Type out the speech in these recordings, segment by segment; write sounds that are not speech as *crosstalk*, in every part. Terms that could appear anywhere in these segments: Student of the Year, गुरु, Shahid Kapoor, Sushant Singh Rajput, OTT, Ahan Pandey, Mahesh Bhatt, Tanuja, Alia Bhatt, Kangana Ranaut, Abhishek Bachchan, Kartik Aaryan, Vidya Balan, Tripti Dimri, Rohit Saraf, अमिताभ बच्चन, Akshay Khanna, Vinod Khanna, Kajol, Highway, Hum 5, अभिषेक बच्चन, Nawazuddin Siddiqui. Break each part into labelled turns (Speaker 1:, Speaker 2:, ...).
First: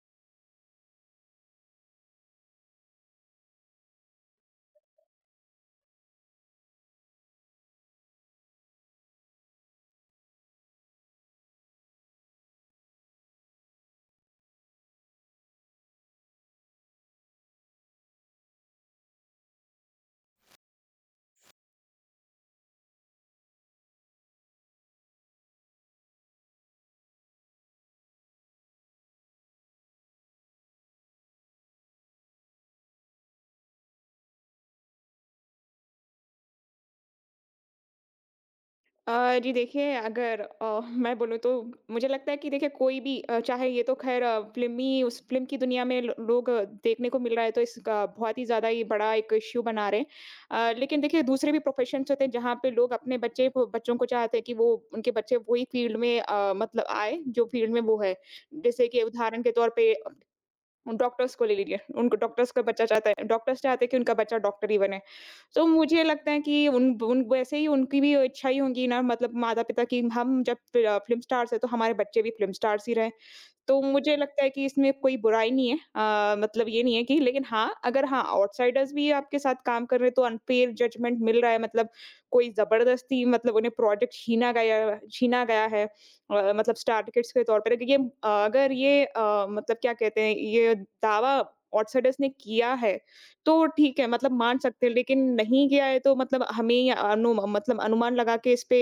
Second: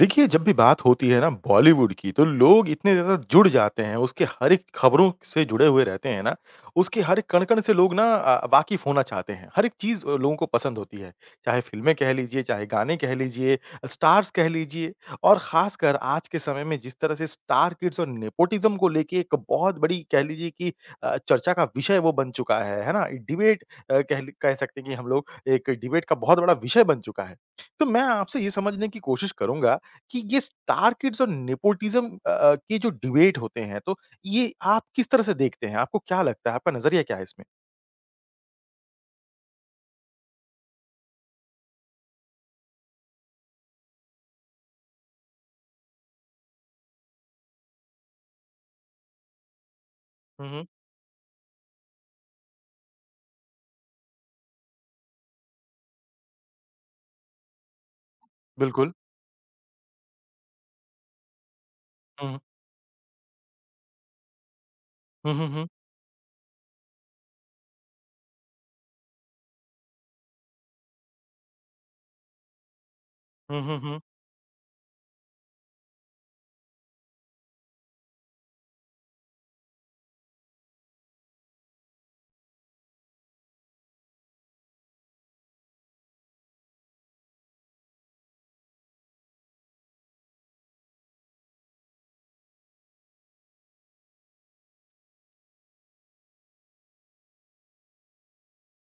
Speaker 1: देखिए, जब भी बात होती है ना बॉलीवुड की, तो लोग इतने ज़्यादा जुड़ जाते हैं, उसके हर एक खबरों से जुड़े हुए रहते हैं ना, उसके हर एक कण-कण से लोग ना वाकिफ़ होना चाहते हैं। हर एक चीज़ लोगों को पसंद होती है, चाहे फ़िल्में कह लीजिए, चाहे गाने कह लीजिए, स्टार्स कह लीजिए और ख़ासकर आज के समय में जिस तरह से स्टार किड्स और नेपोटिज़्म को लेके एक बहुत बड़ी कह लीजिए कि चर्चा का विषय वो बन चुका है ना? डिबेट कह सकते हैं कि हम लोग एक डिबेट का बहुत बड़ा विषय बन चुका है। तो मैं आपसे ये समझने की कोशिश करूँगा कि ये स्टार किड्स और नेपोटिज़्म के जो डिबेट होते हैं, तो ये आप किस तरह से देखते हैं? आपको क्या लगता है? आपका नज़रिया क्या है इसमें?
Speaker 2: जी देखिए। अगर मैं बोलूँ तो मुझे लगता है कि देखिए कोई भी चाहे ये तो ख़ैर फ़िल्मी उस फ़िल्म की दुनिया में लो लोग देखने को मिल रहा है तो इसका बहुत ही ज़्यादा ये बड़ा एक इश्यू बना रहे
Speaker 1: हुँ, हुँ।
Speaker 2: हैं। लेकिन देखिए दूसरे भी प्रोफ़ेशन्स होते हैं जहाँ पे लोग अपने बच्चे को बच्चों को चाहते हैं कि वो उनके बच्चे वही फ़ील्ड में मतलब आए जो फ़ील्ड में वो है। जैसे
Speaker 1: बिल्कुल।
Speaker 2: कि उदाहरण के तौर पे उन डॉक्टर्स को ले लीजिए, उनको
Speaker 1: हुँ,
Speaker 2: डॉक्टर्स का बच्चा चाहता है डॉक्टर्स चाहते हैं कि उनका बच्चा डॉक्टर ही बने।
Speaker 1: हुँ, हुँ, हुँ,
Speaker 2: तो मुझे लगता है कि उन उन वैसे ही उनकी भी इच्छा ही होंगी ना मतलब माता-पिता की, हम जब फ़िल्म स्टार्स हैं तो हमारे बच्चे भी फ़िल्म स्टार्स ही रहें।
Speaker 1: हुँ, हुँ,
Speaker 2: तो
Speaker 1: हुँ।
Speaker 2: मुझे लगता है कि इसमें कोई बुराई नहीं है मतलब ये नहीं है कि, लेकिन हाँ, अगर हाँ, आउटसाइडर्स भी आपके साथ काम कर रहे हैं तो अनफेयर जजमेंट मिल रहा है मतलब कोई ज़बरदस्ती मतलब उन्हें प्रोजेक्ट छीना गया है मतलब टारगेट्स के तौर पर ये अगर ये मतलब क्या कहते हैं ये दावा आउटसाइडर्स ने किया है, तो ठीक है मतलब मान सकते हैं, लेकिन नहीं किया है तो मतलब हमें ये अनुमान लगा के इस पे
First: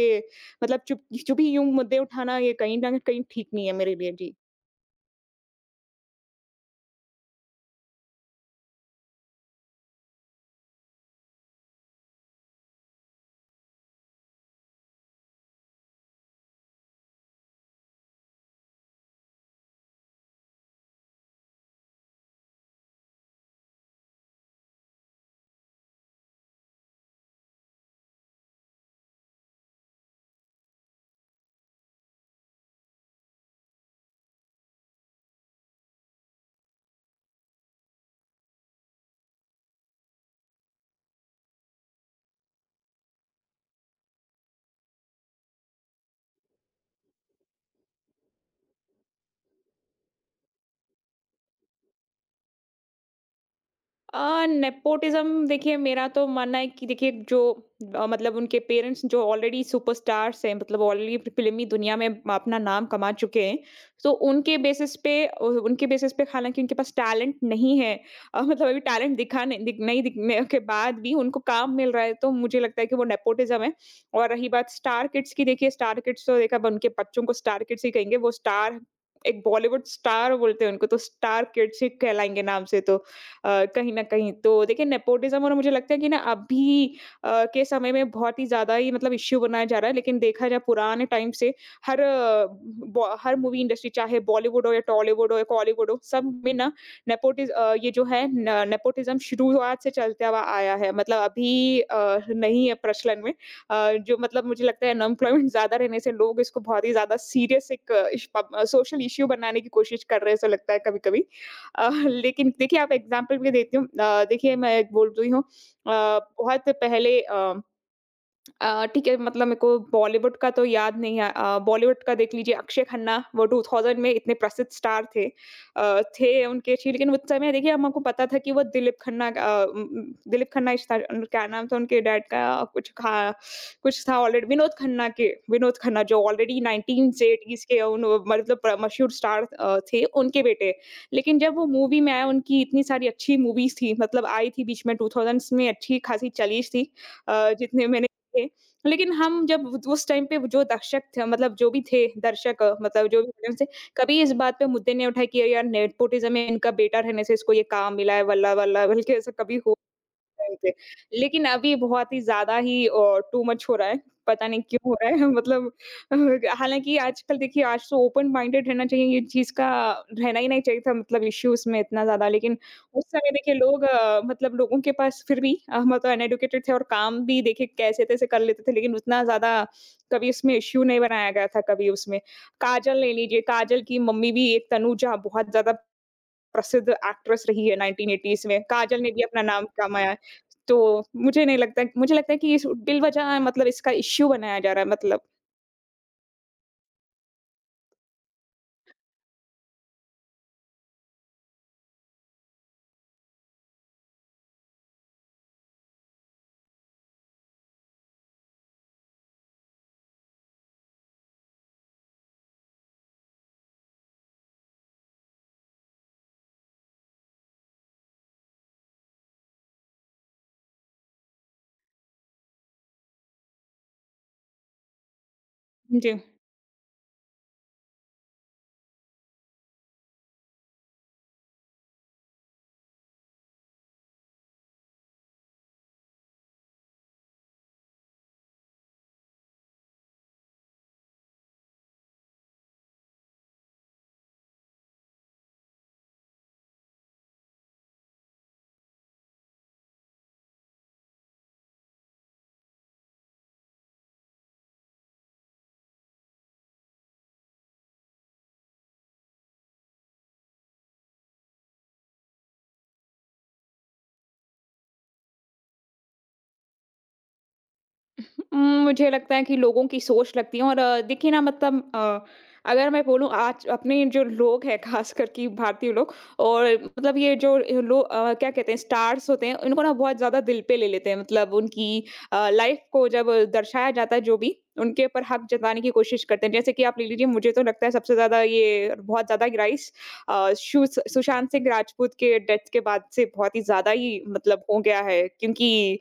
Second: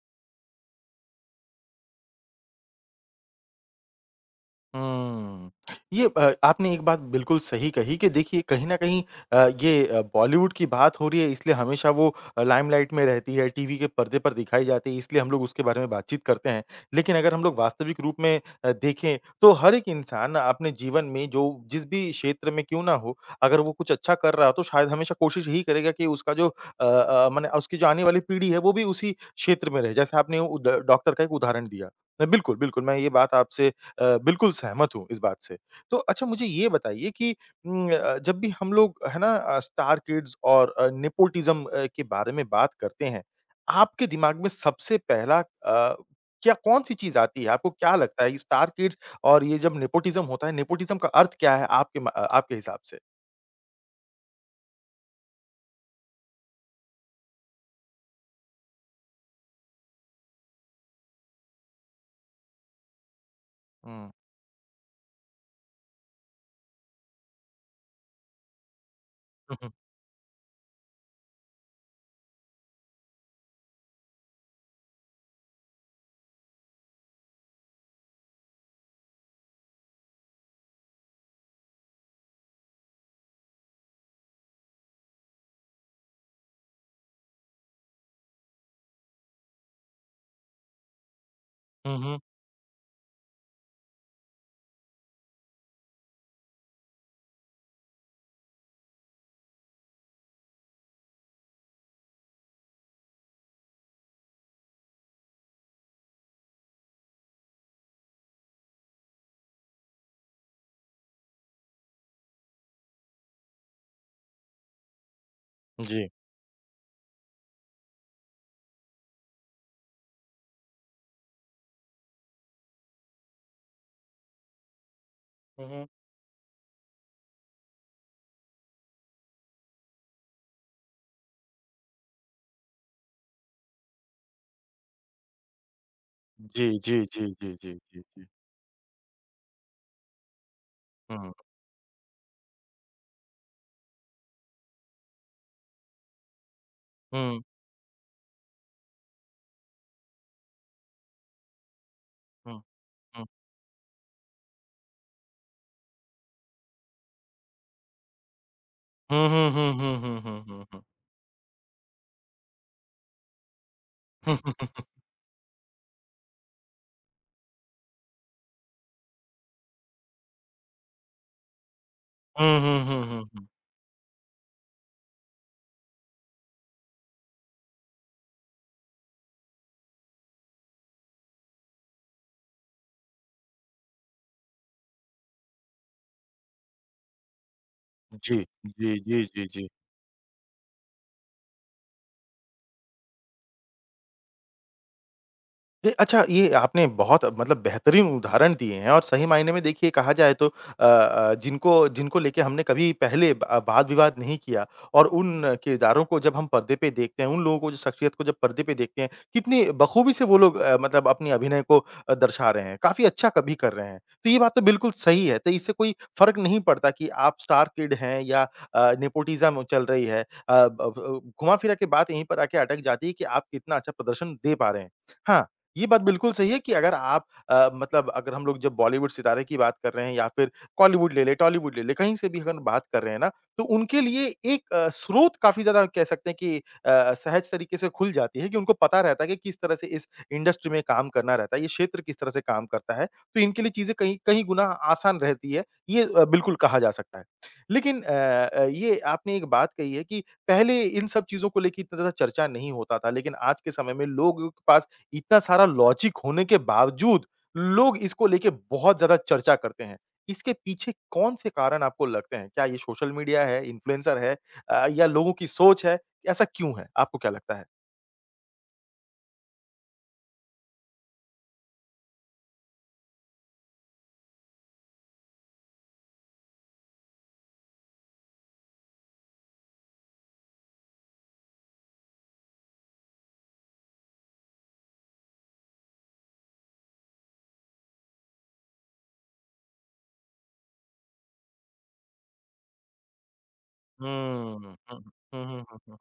Speaker 2: मतलब चुप चुपी यूँ मुद्दे उठाना ये कहीं न कहीं ठीक नहीं है मेरे लिए। जी।
Speaker 1: हुँ। ये आपने एक बात बिल्कुल सही कही कि देखिए कहीं न कहीं ये बॉलीवुड की बात हो रही है इसलिए हमेशा वो लाइमलाइट में रहती है, टीवी के पर्दे पर दिखाई जाती है इसलिए हम लोग उसके बारे में बातचीत करते हैं। लेकिन अगर हम लोग वास्तविक रूप में देखें तो हर एक इंसान अपने जीवन में जो जिस भी क्षेत्र में क्यों ना हो, अगर वो कुछ अच्छा कर रहा हो तो शायद हमेशा कोशिश यही करेगा कि उसका जो माने उसकी जो आने वाली पीढ़ी है वो भी उसी क्षेत्र में रहे। जैसे आपने उद डॉक्टर का एक उदाहरण दिया। बिल्कुल, बिल्कुल मैं ये बात आपसे बिल्कुल सहमत हूँ इस बात से। तो अच्छा मुझे ये बताइए कि जब भी हम लोग है ना स्टार किड्स और नेपोटिज़्म के बारे में बात करते हैं, आपके दिमाग में सबसे पहला क्या कौन-सी चीज़ आती है? आपको क्या लगता है ये स्टार किड्स और ये जब नेपोटिज़्म होता है, नेपोटिज़्म का अर्थ क्या है आपके आपके हिसाब से?
Speaker 2: नेपोटिज़्म देखिए, मेरा तो मानना है कि देखिए जो मतलब उनके पेरेंट्स जो ऑलरेडी सुपरस्टार्स हैं मतलब ऑलरेडी फ़िल्मी दुनिया में अपना नाम कमा चुके हैं,
Speaker 1: हुँ।
Speaker 2: तो उनके बेसिस पे उ उनके बेसिस पे हालाँकि उनके पास टैलेंट नहीं है मतलब अभी टैलेंट दिखा
Speaker 1: हुँ,
Speaker 2: नहीं
Speaker 1: हुँ।
Speaker 2: दिख नहीं दिखने के बाद भी उनको काम मिल रहा है, तो मुझे लगता है कि वो नेपोटिज़्म है। और रही बात स्टार किड्स की, देखिए स्टार किड्स तो देखा उनके बच्चों को स्टार किड्स ही कहेंगे, वो स्टार एक बॉलीवुड स्टार बोलते हैं उनको, तो स्टार किड्स ही कहलाएँगे नाम से तो। कहीं न कहीं। तो देखिए नेपोटिज़्म और मुझे लगता है कि ना अभी के समय में बहुत ही ज़्यादा ही मतलब इश्यू बनाया जा रहा है। लेकिन देखा जाए पुराने टाइम से
Speaker 1: हुँ,
Speaker 2: हर
Speaker 1: हुँ।
Speaker 2: बॉ हर मूवी इंडस्ट्री चाहे बॉलीवुड हो या टॉलीवुड हो या कॉलीवुड हो, सब में ना ये जो है न, नेपोटिज़्म शुरुआत से चलता हुआ आया है। मतलब अभी नहीं है प्रचलन में। जो मतलब मुझे लगता है अनएम्प्लॉयमेंट ज़्यादा रहने से लोग इसको बहुत ही ज़्यादा सीरियस एक इश पब सोशल इश्यू बनाने की कोशिश कर रहे हैं, ऐसा लगता है कभी-कभी। लेकिन देखिए आप एग्ज़ाम्पल भी देती हूँ, देखिए मैं एक बोल रही हूँ
Speaker 1: जी।
Speaker 2: बहुत पहले ठीक है मतलब मेरे को बॉलीवुड का तो याद नहीं है बॉलीवुड का देख लीजिए, अक्षय खन्ना वो 2000 में इतने प्रसिद्ध स्टार थे
Speaker 1: हुँ, हुँ।
Speaker 2: अ, थे उनके अच्छी, लेकिन उस समय देखिए हमको पता था कि वो दिलीप खन्ना का, दिलीप खन्ना क्या नाम था उनके डैड का, कुछ खा कुछ था ऑलरेडी, विनोद खन्ना जो ऑलरेडी
Speaker 1: जी, जी, जी, जी,
Speaker 2: 1980s
Speaker 1: जी,
Speaker 2: के
Speaker 1: जी,
Speaker 2: उन
Speaker 1: जी।
Speaker 2: मतलब मशहूर स्टार थे, उनके बेटे।
Speaker 1: हुँ।
Speaker 2: लेकिन जब वो मूवी में आए उनकी इतनी सारी अच्छी मूवीज थी, मतलब आई थी बीच में 2000s में, अच्छी खासी चली थी
Speaker 1: हुँ, हुँ,
Speaker 2: जितने मैंने देखे। लेकिन हम जब व उस टाइम पे जो दर्शक थे, मतलब जो भी थे
Speaker 1: हुँ,
Speaker 2: दर्शक, मतलब जो
Speaker 1: हुँ।
Speaker 2: भी थे उनसे कभी इस बात पे मुद्दे नहीं उठाए कि, "अरे यार नेपोटिज़्म है, इनका बेटा रहने से इसको ये काम मिला है वल्ला-वल्ला", बल्कि
Speaker 1: हुँ,
Speaker 2: ऐसा
Speaker 1: हुँ,
Speaker 2: कभी
Speaker 1: हुँ, हुँ, हुँ, हुँ, हुँ,
Speaker 2: राइट।
Speaker 1: हुँ।
Speaker 2: लेकिन अभी बहुत ही ज़्यादा ही टू मच हो रहा है, पता नहीं क्यों हो रहा है *laughs* मतलब हालाँकि आजकल देखिए, आज तो ओपन माइंडेड रहना चाहिए, ये चीज़ का रहना ही नहीं चाहिए था मतलब इश्यूज़ में इतना ज़्यादा।
Speaker 1: हुँ,
Speaker 2: लेकिन
Speaker 1: हुँ, हुँ,
Speaker 2: उस
Speaker 1: हुँ, हुँ,
Speaker 2: समय
Speaker 1: हुँ।
Speaker 2: देखिए लोग मतलब लोगों के पास फिर भी मतलब अनएडुकेटेड थे और काम भी देखिए कैसे-तैसे कर लेते थे, लेकिन उतना ज़्यादा कभी इसमें इश्यू नहीं बनाया गया था कभी उसमें। काजल ले लीजिए, काजल की मम्मी भी एक तनुजा बहुत ज़्यादा प्रसिद्ध एक्ट्रेस रही है
Speaker 1: जी।
Speaker 2: 1980s में,
Speaker 1: जी,
Speaker 2: काजल ने
Speaker 1: जी,
Speaker 2: भी
Speaker 1: जी,
Speaker 2: अपना
Speaker 1: जी।
Speaker 2: नाम कमाया। तो मुझे नहीं लगता मुझे लगता है कि इस बिलवज़ह मतलब इसका इश्यू बनाया जा रहा है मतलब।
Speaker 1: जी, अच्छा ये आपने बहुत मतलब बेहतरीन उदाहरण दिए हैं और सही मायने में देखिए कहा जाए तो जिनको जिनको लेके हमने कभी पहले ब वाद विवाद नहीं किया और उन किरदारों को जब हम पर्दे पे देखते हैं, उन लोगों को जो शख्सियत को जब पर्दे पे देखते हैं, कितनी बखूबी से वो लोग मतलब अपनी अभिनय को दर्शा रहे हैं, काफ़ी अच्छा कभी कर रहे हैं। तो ये बात तो बिल्कुल सही है, तो इससे कोई फ़र्क नहीं पड़ता कि आप स्टार किड हैं या नेपोटिज़्म चल रही है। ब ब घुमा-फिरा के बात यहीं पर आके अटक जाती है कि आप कितना अच्छा प्रदर्शन दे पा रहे हैं। हाँ, ये बात
Speaker 2: जी।
Speaker 1: बिल्कुल सही है कि अगर आप मतलब अगर हम लोग जब बॉलीवुड सितारे की बात कर रहे हैं या फिर कॉलीवुड ले लें, टॉलीवुड ले लें, कहीं से भी अगर बात कर रहे हैं ना, तो उनके लिए एक स्रोत काफ़ी ज़्यादा कह सकते हैं कि सहज तरीके से खुल जाती है कि उनको पता रहता है कि किस तरह से इस इंडस्ट्री में काम करना रहता है, ये क्षेत्र किस तरह से काम करता है, तो इनके लिए चीज़ें कहीं कहीं गुना आसान रहती है, ये बिल्कुल कहा जा सकता है। लेकिन ये आपने एक बात कही है कि पहले इन सब चीज़ों को लेके इतना ज़्यादा चर्चा नहीं होता था, लेकिन आज के समय में लोगों के पास इतना सारा लॉजिक होने के बावजूद लोग इसको लेके बहुत ज़्यादा चर्चा करते हैं। इसके पीछे कौन-से कारण आपको लगते हैं? क्या ये सोशल मीडिया है, इन्फ्लुएंसर है या लोगों की सोच है? ऐसा क्यों है? आपको क्या लगता है?
Speaker 2: उम, मुझे लगता है कि लोगों की सोच लगती है और देखिए ना मतलब अगर मैं बोलूँ, आज अपने जो लोग हैं ख़ासकर कि भारतीय लोग, और मतलब ये जो ये लोग क्या कहते हैं स्टार्स होते हैं, इनको ना बहुत ज़्यादा दिल पे ले लेते हैं। मतलब उनकी लाइफ़ को जब दर्शाया जाता है जो भी, उनके ऊपर हक जताने की कोशिश करते हैं। जैसे कि आप ले लीजिए, मुझे तो लगता है सबसे ज़्यादा ये बहुत ज़्यादा ग्राइस अ, शु सुशांत सिंह राजपूत के डेथ के बाद से बहुत ही ज़्यादा ही
Speaker 1: हुँ,
Speaker 2: मतलब
Speaker 1: हुँ,
Speaker 2: हो गया
Speaker 1: हुँ,
Speaker 2: है,
Speaker 1: हुँ,
Speaker 2: क्योंकि
Speaker 1: हुँ, हुँ,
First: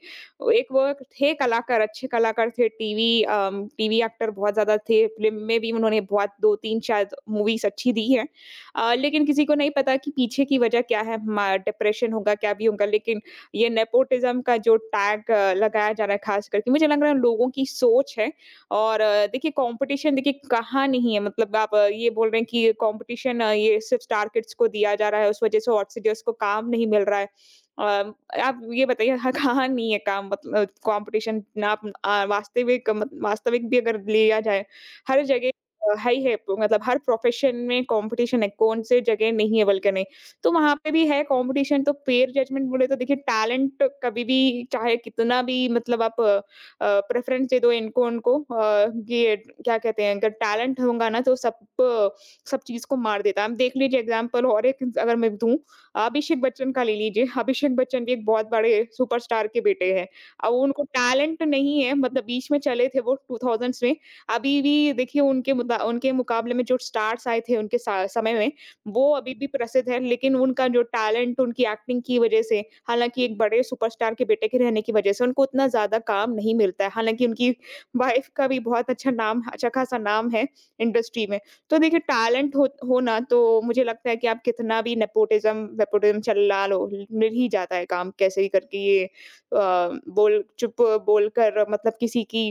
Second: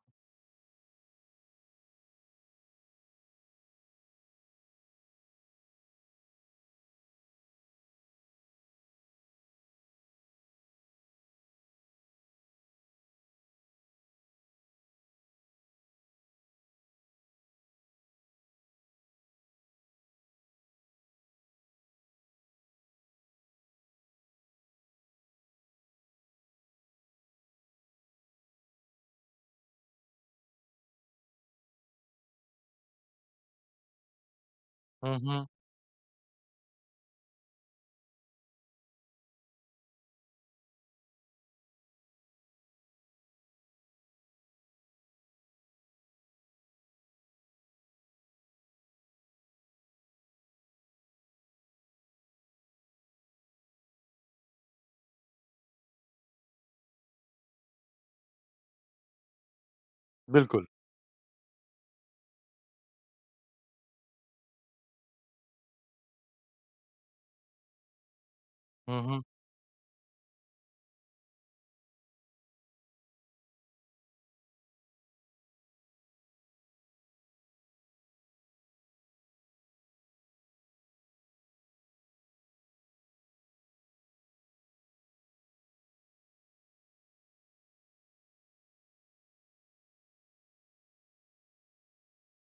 Speaker 2: एक वो थे कलाकार, अच्छे कलाकार थे, टीवी टीवी एक्टर बहुत ज़्यादा थे, फ़िल्म में भी उन्होंने बहुत 2-3 शायद मूवीज़ अच्छी दी हैं। लेकिन किसी को नहीं पता कि पीछे की वजह क्या है, मा डिप्रेशन होगा, क्या भी होगा, लेकिन ये नेपोटिज़्म का जो टैग लगाया जा रहा है ख़ास करके, मुझे लग रहा है लोगों की सोच है। और देखिए कॉम्पिटिशन देखिए कहाँ नहीं है, मतलब आप ये बोल रहे हैं कि ये कॉम्पिटिशन ये सिर्फ़ स्टार किड्स को दिया जा रहा है, उस वजह से ऑड सीडर्स को काम नहीं मिल रहा है। अ आप ये बताइए, हाँ, कहाँ नहीं है काम मतलब कॉम्पिटिशन ना, आप वास्तविक भी अगर लिया जाए,
Speaker 1: हुँ,
Speaker 2: हर
Speaker 1: हुँ,
Speaker 2: जगह है ही है, मतलब हर प्रोफ़ेशन में कॉम्पिटिशन है, कौन से जगह नहीं है बल्कि नहीं। तो वहाँ पे भी है कॉम्पिटिशन, तो पेयर जजमेंट बोले तो देखिए टैलेंट कभी भी चाहे कितना भी मतलब आप प्रेफ़रेंस दे दो इनको उनको ये क्या कहते हैं, अगर टैलेंट होगा ना तो सब अ, सब चीज़ को मार देता है। आप देख लीजिए एग्ज़ाम्पल और एक अगर मैं दूँ, अभिषेक बच्चन का ले लीजिए, अभिषेक बच्चन भी एक बहुत बड़े सुपरस्टार के बेटे हैं। अब
Speaker 1: बिल्कुल,
Speaker 2: उनको टैलेंट नहीं है, मतलब बीच में चले थे वो 2000s में। अभी भी देखिए उनके मुता उनके मुकाबले में जो स्टार्स आए थे उनके सा समय में,
Speaker 1: हुँ,
Speaker 2: वो
Speaker 1: हुँ।
Speaker 2: अभी भी प्रसिद्ध है, लेकिन उनका जो टैलेंट उनकी एक्टिंग की वज़ह से, हालाँकि एक बड़े सुपरस्टार के बेटे के रहने की वज़ह से उनको उतना ज़्यादा काम नहीं मिलता है। हालाँकि उनकी वाइफ़ का भी बहुत अच्छा नाम अच्छा खासा नाम है इंडस्ट्री में। तो देखिए टैलेंट हो ना तो मुझे लगता है कि आप कितना भी नेपोटिज्म वेपोटिज्म चला लो, मिल ही जाता है काम कैसे ही करके। ये बोलकर मतलब किसी की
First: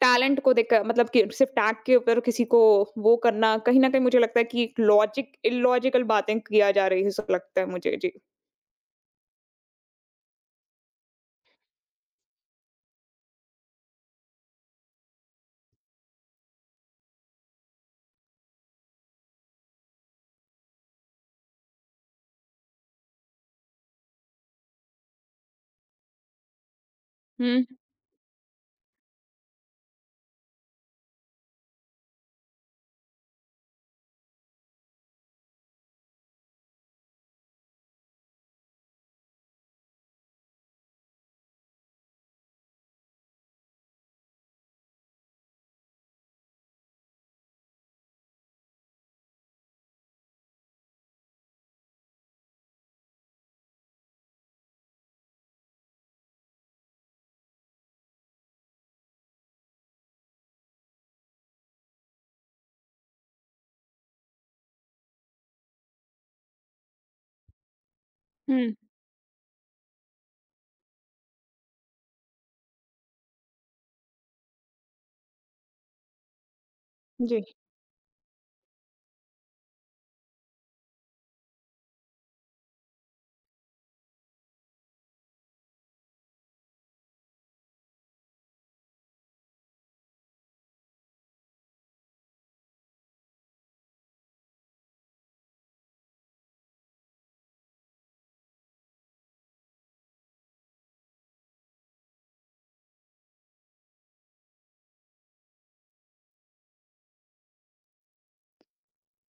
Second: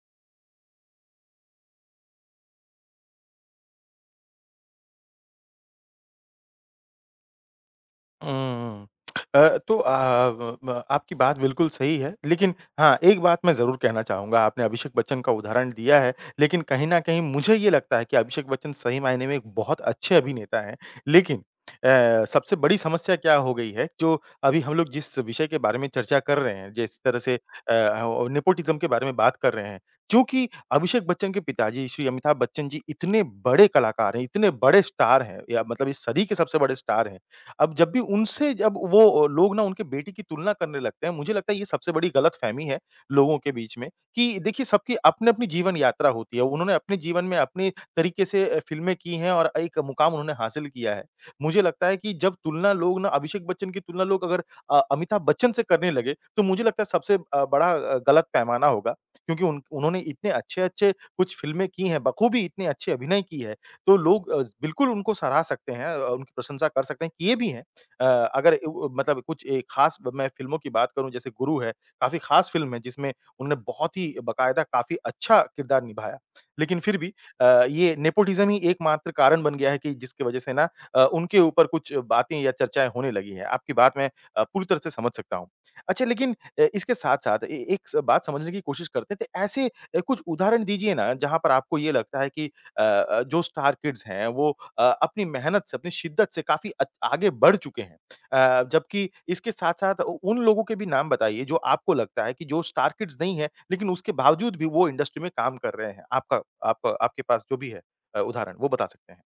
Speaker 2: टैलेंट को देखकर मतलब कि सिर्फ टैग के ऊपर किसी को वो करना, कहीं ना कहीं मुझे लगता है कि लॉजिक इलॉजिकल बातें किया जा रही है, ऐसा लगता है मुझे। जी।
Speaker 1: हुँ। अ, तो ब ब आपकी बात बिल्कुल सही है, लेकिन हाँ, एक बात मैं ज़रूर कहना चाहूँगा, आपने अभिषेक बच्चन का उदाहरण दिया है, लेकिन कहीं न कहीं मुझे ये लगता है कि अभिषेक बच्चन सही मायने में एक बहुत अच्छे अभिनेता हैं। लेकिन सबसे बड़ी समस्या क्या हो गई है, जो अभी हम लोग जिस विषय के बारे में चर्चा कर रहे हैं, जिस तरह से
Speaker 2: हम्म
Speaker 1: हो नेपोटिज़्म के बारे में बात कर रहे हैं, चूँकि अभिषेक बच्चन के पिताजी श्री अमिताभ बच्चन जी इतने बड़े कलाकार हैं, इतने बड़े स्टार हैं, या मतलब इस सदी के सबसे बड़े स्टार हैं। अब जब भी उनसे जब वो लोग ना उनके बेटे की तुलना करने लगते हैं, मुझे लगता है ये सबसे बड़ी गलतफ़हमी है लोगों के बीच में कि देखिए सबकी अपनी-अपनी जीवन यात्रा होती है। उन्होंने अपने जीवन में अपने तरीके से फ़िल्में की हैं और एक मुकाम उन्होंने हासिल किया है। मुझे लगता है कि जब तुलना लोग ना अभिषेक बच्चन की तुलना लोग अगर अमिताभ बच्चन से करने लगे, तो मुझे लगता है सबसे बड़ा गलत पैमाना होगा क्योंकि उन उन्होंने इतने अच्छे-अच्छे कुछ फ़िल्में की हैं, बखूबी इतने अच्छे अभिनय की है। तो लोग बिल्कुल उनको सराह सकते हैं उनकी प्रशंसा कर सकते हैं, किए भी हैं। अ, अगर
Speaker 2: हम्म
Speaker 1: उ मतलब कुछ एक खास मैं फ़िल्मों की बात करूँ जैसे गुरु है, काफ़ी खास फ़िल्म है जिसमें उन्होंने बहुत ही बाकायदा काफ़ी अच्छा किरदार निभाया। लेकिन फिर भी अ,
Speaker 2: जी।
Speaker 1: ये नेपोटिज़्म ही एकमात्र कारण बन गया है कि जिसकी वज़ह से ना उनके ऊपर कुछ बातें या चर्चाएँ होने लगी हैं। आपकी बात मैं पूरी तरह से समझ सकता हूँ। अच्छा लेकिन इसके साथ-साथ ए एक स बात समझने की कोशिश करते हैं तो ऐसे कुछ उदाहरण दीजिए ना जहाँ पर आपको ये लगता है कि जो स्टार किड्स हैं वो अपनी मेहनत से, अपनी शिद्दत से काफ़ी आगे बढ़ चुके हैं। जबकि इसके साथ-साथ उ उन लोगों के भी नाम बताइए जो आपको लगता है कि जो स्टार किड्स नहीं है, लेकिन उसके बावजूद भी वो इंडस्ट्री में काम कर रहे हैं। आपका आप आपके पास जो भी है उदाहरण वो बता सकते हैं?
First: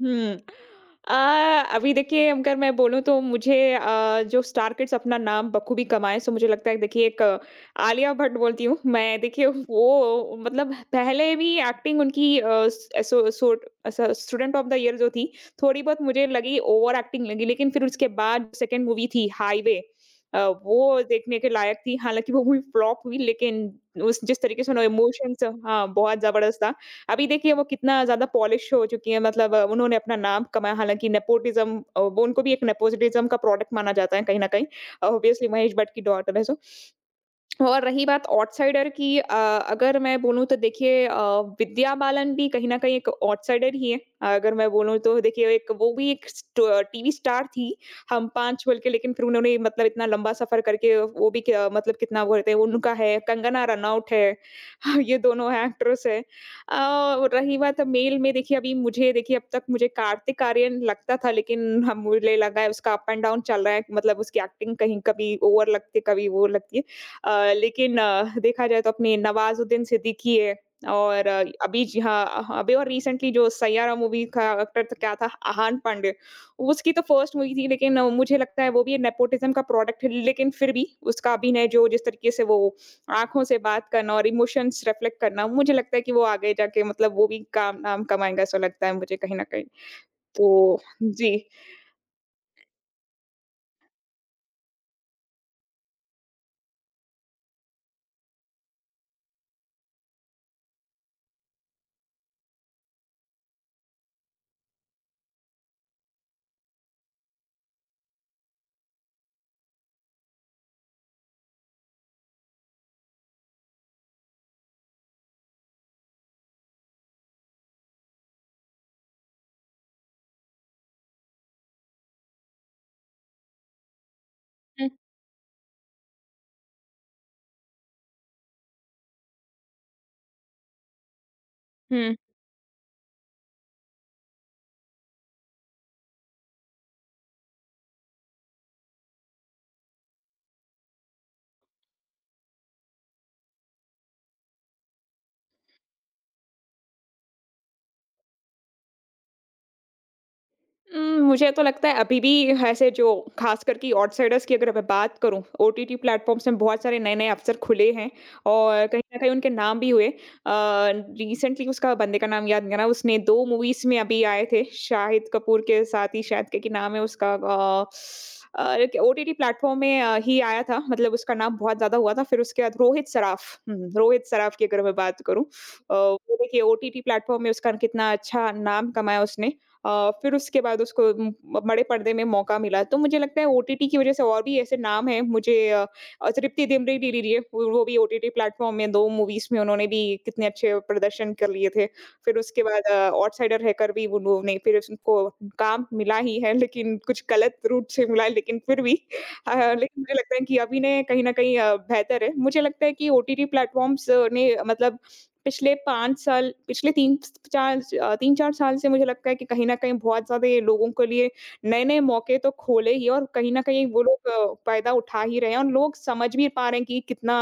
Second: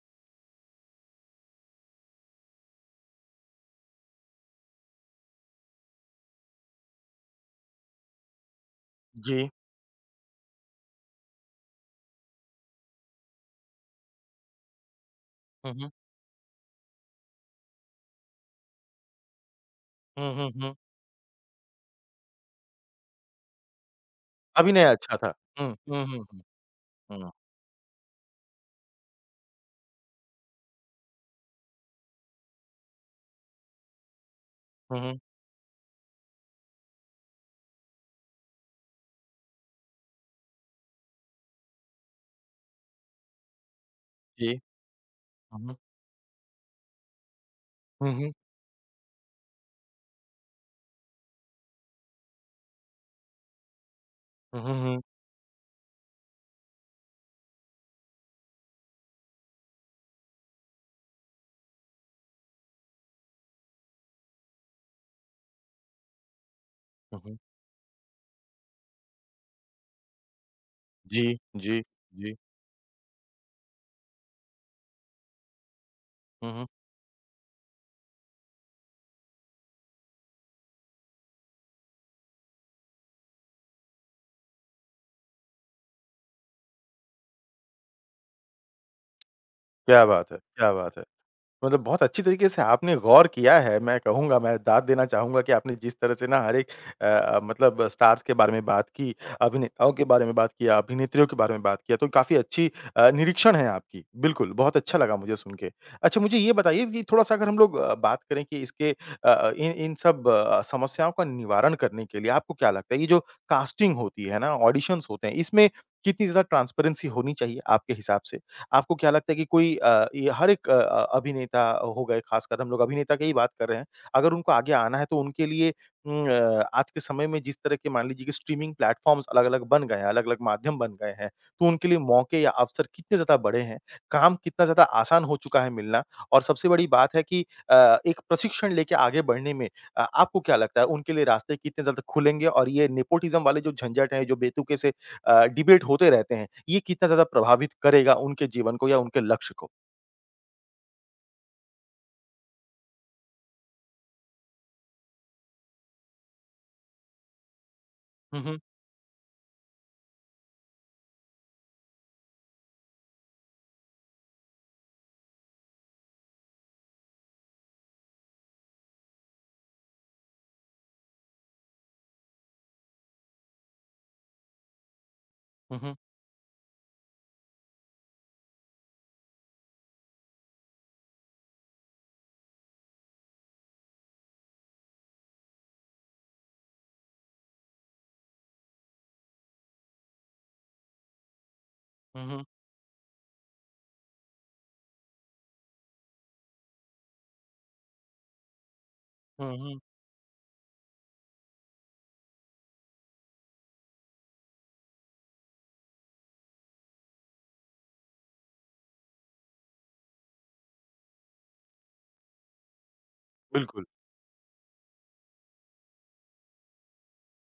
Speaker 2: हम्म अ, अभी देखिए अगर मैं बोलूँ तो मुझे जो स्टार किड्स अपना नाम बखूबी कमाए, सो मुझे लगता है कि देखिए एक आलिया भट्ट बोलती हूँ मैं, देखिए
Speaker 1: जी।
Speaker 2: वो मतलब पहले भी एक्टिंग उनकी so, so, student of the year जो थी
Speaker 1: हुँ,
Speaker 2: थोड़ी
Speaker 1: हुँ।
Speaker 2: बहुत मुझे लगी ओवर एक्टिंग लगी, लेकिन फिर उसके बाद सेकेंड मूवी थी हाईवे।
Speaker 1: हुँ, हुँ, हुँ।
Speaker 2: वो देखने के लायक थी, हालांकि वो मूवी फ्लॉप हुई, लेकिन उस जिस तरीके से
Speaker 1: अभिनय
Speaker 2: उन्होंने
Speaker 1: अच्छा था।
Speaker 2: इमोशंस,
Speaker 1: हुँ,
Speaker 2: हाँ,
Speaker 1: हुँ,
Speaker 2: बहुत
Speaker 1: हुँ, हुँ,
Speaker 2: जबरदस्त था। अभी
Speaker 1: हुँ,
Speaker 2: देखिए वो कितना ज़्यादा पॉलिश हो चुकी हैं, मतलब उन्होंने अपना नाम कमाया, हालाँकि नेपोटिज़्म अ, वो उनको भी एक नेपोटिज़्म का प्रोडक्ट माना जाता है कहीं न कहीं।
Speaker 1: हुँ, हुँ।
Speaker 2: ऑब्वियसली महेश भट्ट की डॉटर है, सो और रही बात आउटसाइडर की, अगर मैं बोलूँ तो देखिए विद्या बालन भी कहीं न कहीं एक आउटसाइडर ही है। अगर
Speaker 1: जी।
Speaker 2: मैं बोलूँ तो देखिए
Speaker 1: हुँ,
Speaker 2: एक
Speaker 1: हुँ।
Speaker 2: वो भी एक स्ट टीवी स्टार थी,
Speaker 1: हुँ,
Speaker 2: हम
Speaker 1: हुँ।
Speaker 2: 5 बोल के, लेकिन फिर उन्होंने मतलब इतना लंबा सफ़र करके वो भी, क्या मतलब कितना वो रहते हैं, उनका है, कंगना रनौट है।
Speaker 1: हुँ, हुँ,
Speaker 2: *laughs* हाँ,
Speaker 1: हुँ।
Speaker 2: ये दोनों है एक्ट्रेस हैं। अ, और रही बात मेल में, देखिए अभी मुझे देखिए अब तक मुझे कार्तिक आर्यन लगता था, लेकिन हम मुझे लगा है उसका अप एंड डाउन चल रहा है, मतलब उसकी एक्टिंग कहीं कभी ओवर लगती है, कभी वो लगती है।
Speaker 1: हुँ, हुँ।
Speaker 2: लेकिन देखा जाए तो अपने नवाज़ुद्दीन सिद्दीकी है
Speaker 1: जी,
Speaker 2: और
Speaker 1: जी, जी।
Speaker 2: अभी और रिसेंटली जो सैयारा मूवी का एक्टर तो क्या था, अहान पांडे,
Speaker 1: हुँ, हुँ।
Speaker 2: उसकी तो फर्स्ट मूवी थी, लेकिन मुझे लगता है वो भी नेपोटिज़्म का प्रोडक्ट है, लेकिन फिर भी उसका अभिनय जो जिस तरीके से वो आँखों से बात करना और इमोशंस रिफ्लेक्ट करना, मुझे लगता है कि वो आगे जाके मतलब वो भी काम नाम कमाएँगा, ऐसा लगता है मुझे कहीं न कहीं।
Speaker 1: क्या बात है! क्या
Speaker 2: तो
Speaker 1: बात है!
Speaker 2: जी।
Speaker 1: मतलब बहुत अच्छी तरीके से आपने गौर किया है। मैं कहूँगा मैं दाद देना चाहूँगा कि आपने जिस तरह से ना हर एक मतलब स्टार्स के बारे में बात की, अभिनेताओं के बारे में बात किया, अभिनेत्रियों के बारे में बात किया, तो काफ़ी अच्छी निरीक्षण है आपकी। बिल्कुल, बहुत अच्छा लगा मुझे सुन के। अच्छा मुझे ये बताइए कि थोड़ा-सा अगर हम लोग बात करें कि इसके इन इन सब समस्याओं का निवारण करने के लिए आपको क्या लगता है ये जो कास्टिंग होती है ना, ऑडिशंस होते हैं, इसमें कितनी ज़्यादा ट्रांसपेरेंसी होनी चाहिए आपके हिसाब से? आपको क्या लगता है कि कोई ये हर एक अभिनेता हो गए खासकर हम लोग अभिनेता की ही बात कर रहे हैं। अगर उनको आगे
Speaker 2: हुँ।
Speaker 1: आना है तो उनके लिए आज के समय में जिस तरह के मान लीजिए कि स्ट्रीमिंग प्लेटफ़ॉर्म्स अलग-अलग बन गए हैं, अलग-अलग माध्यम बन गए हैं, तो उनके लिए
Speaker 2: हुँ।
Speaker 1: मौके या अवसर कितने ज़्यादा बड़े हैं, काम कितना ज़्यादा आसान हो चुका है मिलना और सबसे बड़ी बात है कि एक प्रशिक्षण लेके आगे बढ़ने में आपको क्या लगता है उनके लिए रास्ते कितने ज़्यादा खुलेंगे और ये नेपोटिज़्म वाले जो झंझट हैं, जो बेतुके से डिबेट होते रहते हैं, ये कितना ज़्यादा प्रभावित करेगा उनके जीवन को या उनके लक्ष्य को?
Speaker 2: मुझे तो लगता है अभी भी ऐसे जो खास करके आउटसाइडर्स की अगर मैं बात करूँ, ओटीटी प्लेटफ़ॉर्म्स में बहुत सारे नए-नए अवसर खुले हैं
Speaker 1: हुँ, हुँ।
Speaker 2: और कहीं न कहीं उनके नाम भी हुए। रिसेंटली उसका बंदे का नाम याद नहीं आ रहा, उसने 2 मूवीज़ में अभी आए थे, शाहिद कपूर के साथ ही शायद करके नाम है उसका एक ओटीटी प्लेटफ़ॉर्म में ही आया था, मतलब उसका नाम बहुत ज़्यादा हुआ था। फिर उसके बाद रोहित सराफ, हुँ, रोहित सराफ की अगर मैं बात करूँ,
Speaker 1: हुँ, हुँ।
Speaker 2: वो देखिए ओटीटी प्लेटफ़ॉर्म में उसका कितना अच्छा नाम कमाया उसने। फिर उसके बाद उसको बड़े पर्दे में मौका मिला। तो मुझे लगता है ओटीटी की वज़ह से और भी ऐसे नाम हैं मुझे। तृप्ति डिमरी ले लीजिए, वो भी ओटीटी प्लेटफ़ॉर्म में 2 मूवीज़ में उन्होंने भी कितने अच्छे प्रदर्शन कर लिए थे।
Speaker 1: हुँ,
Speaker 2: फिर
Speaker 1: हुँ।
Speaker 2: उसके बाद आउटसाइडर हैकर भी उन्होंने, फिर उसको काम मिला ही है, लेकिन कुछ गलत रूप से मिला है, लेकिन फिर भी
Speaker 1: हुँ, हुँ।
Speaker 2: लेकिन मुझे लगता है कि अभिनय कहीं न कहीं बेहतर है। मुझे लगता है कि ओटीटी प्लेटफ़ॉर्म्स ने मतलब पिछले 5 साल पिछले 3 4 अ, 3-4 साल से मुझे लगता है कि कहीं न कहीं बहुत ज़्यादा ये लोगों के लिए नए-नए मौके तो खोले ही, और कहीं न
Speaker 1: बिल्कुल।
Speaker 2: कहीं वो लोग फ़ायदा उठा ही रहे हैं और लोग समझ भी पा रहे हैं कि कितना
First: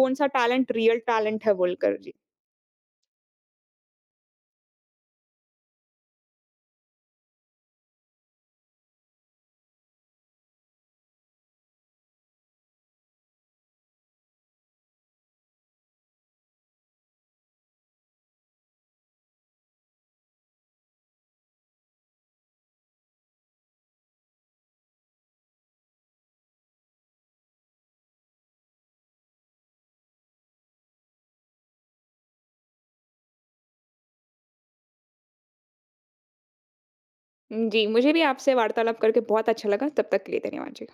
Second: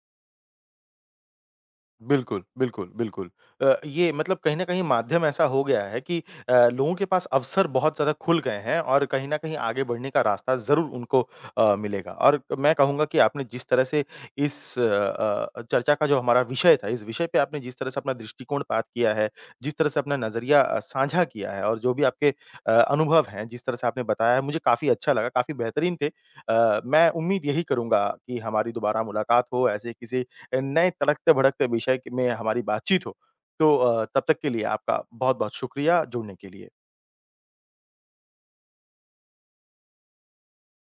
Speaker 2: कौन-सा टैलेंट रियल टैलेंट है बोलकर। जी।
Speaker 1: बिल्कुल, बिल्कुल, बिल्कुल। ये मतलब कहीं न कहीं माध्यम ऐसा हो गया है कि लोगों के पास अवसर बहुत ज़्यादा खुल गए हैं और कहीं न कहीं आगे बढ़ने का रास्ता ज़रूर उनको मिलेगा। और मैं कहूँगा कि आपने जिस तरह से इस चर्चा का जो हमारा विषय था, इस विषय पे आपने जिस तरह से अपना दृष्टिकोण पात किया है, जिस तरह से अपना नज़रिया साझा किया है और जो भी आपके अनुभव हैं, जिस तरह से आपने बताया है, मुझे काफ़ी अच्छा लगा, काफ़ी बेहतरीन थे। मैं उम्मीद यही करूँगा कि हमारी दोबारा मुलाकात हो, ऐसे किसी नए तड़कते-भड़कते विषय क में हमारी बातचीत हो। तो तब तक के लिए आपका बहुत-बहुत शुक्रिया जुड़ने के लिए।
Speaker 2: जी, मुझे भी आपसे वार्तालाप करके बहुत अच्छा लगा। तब तक के लिए धन्यवाद जी।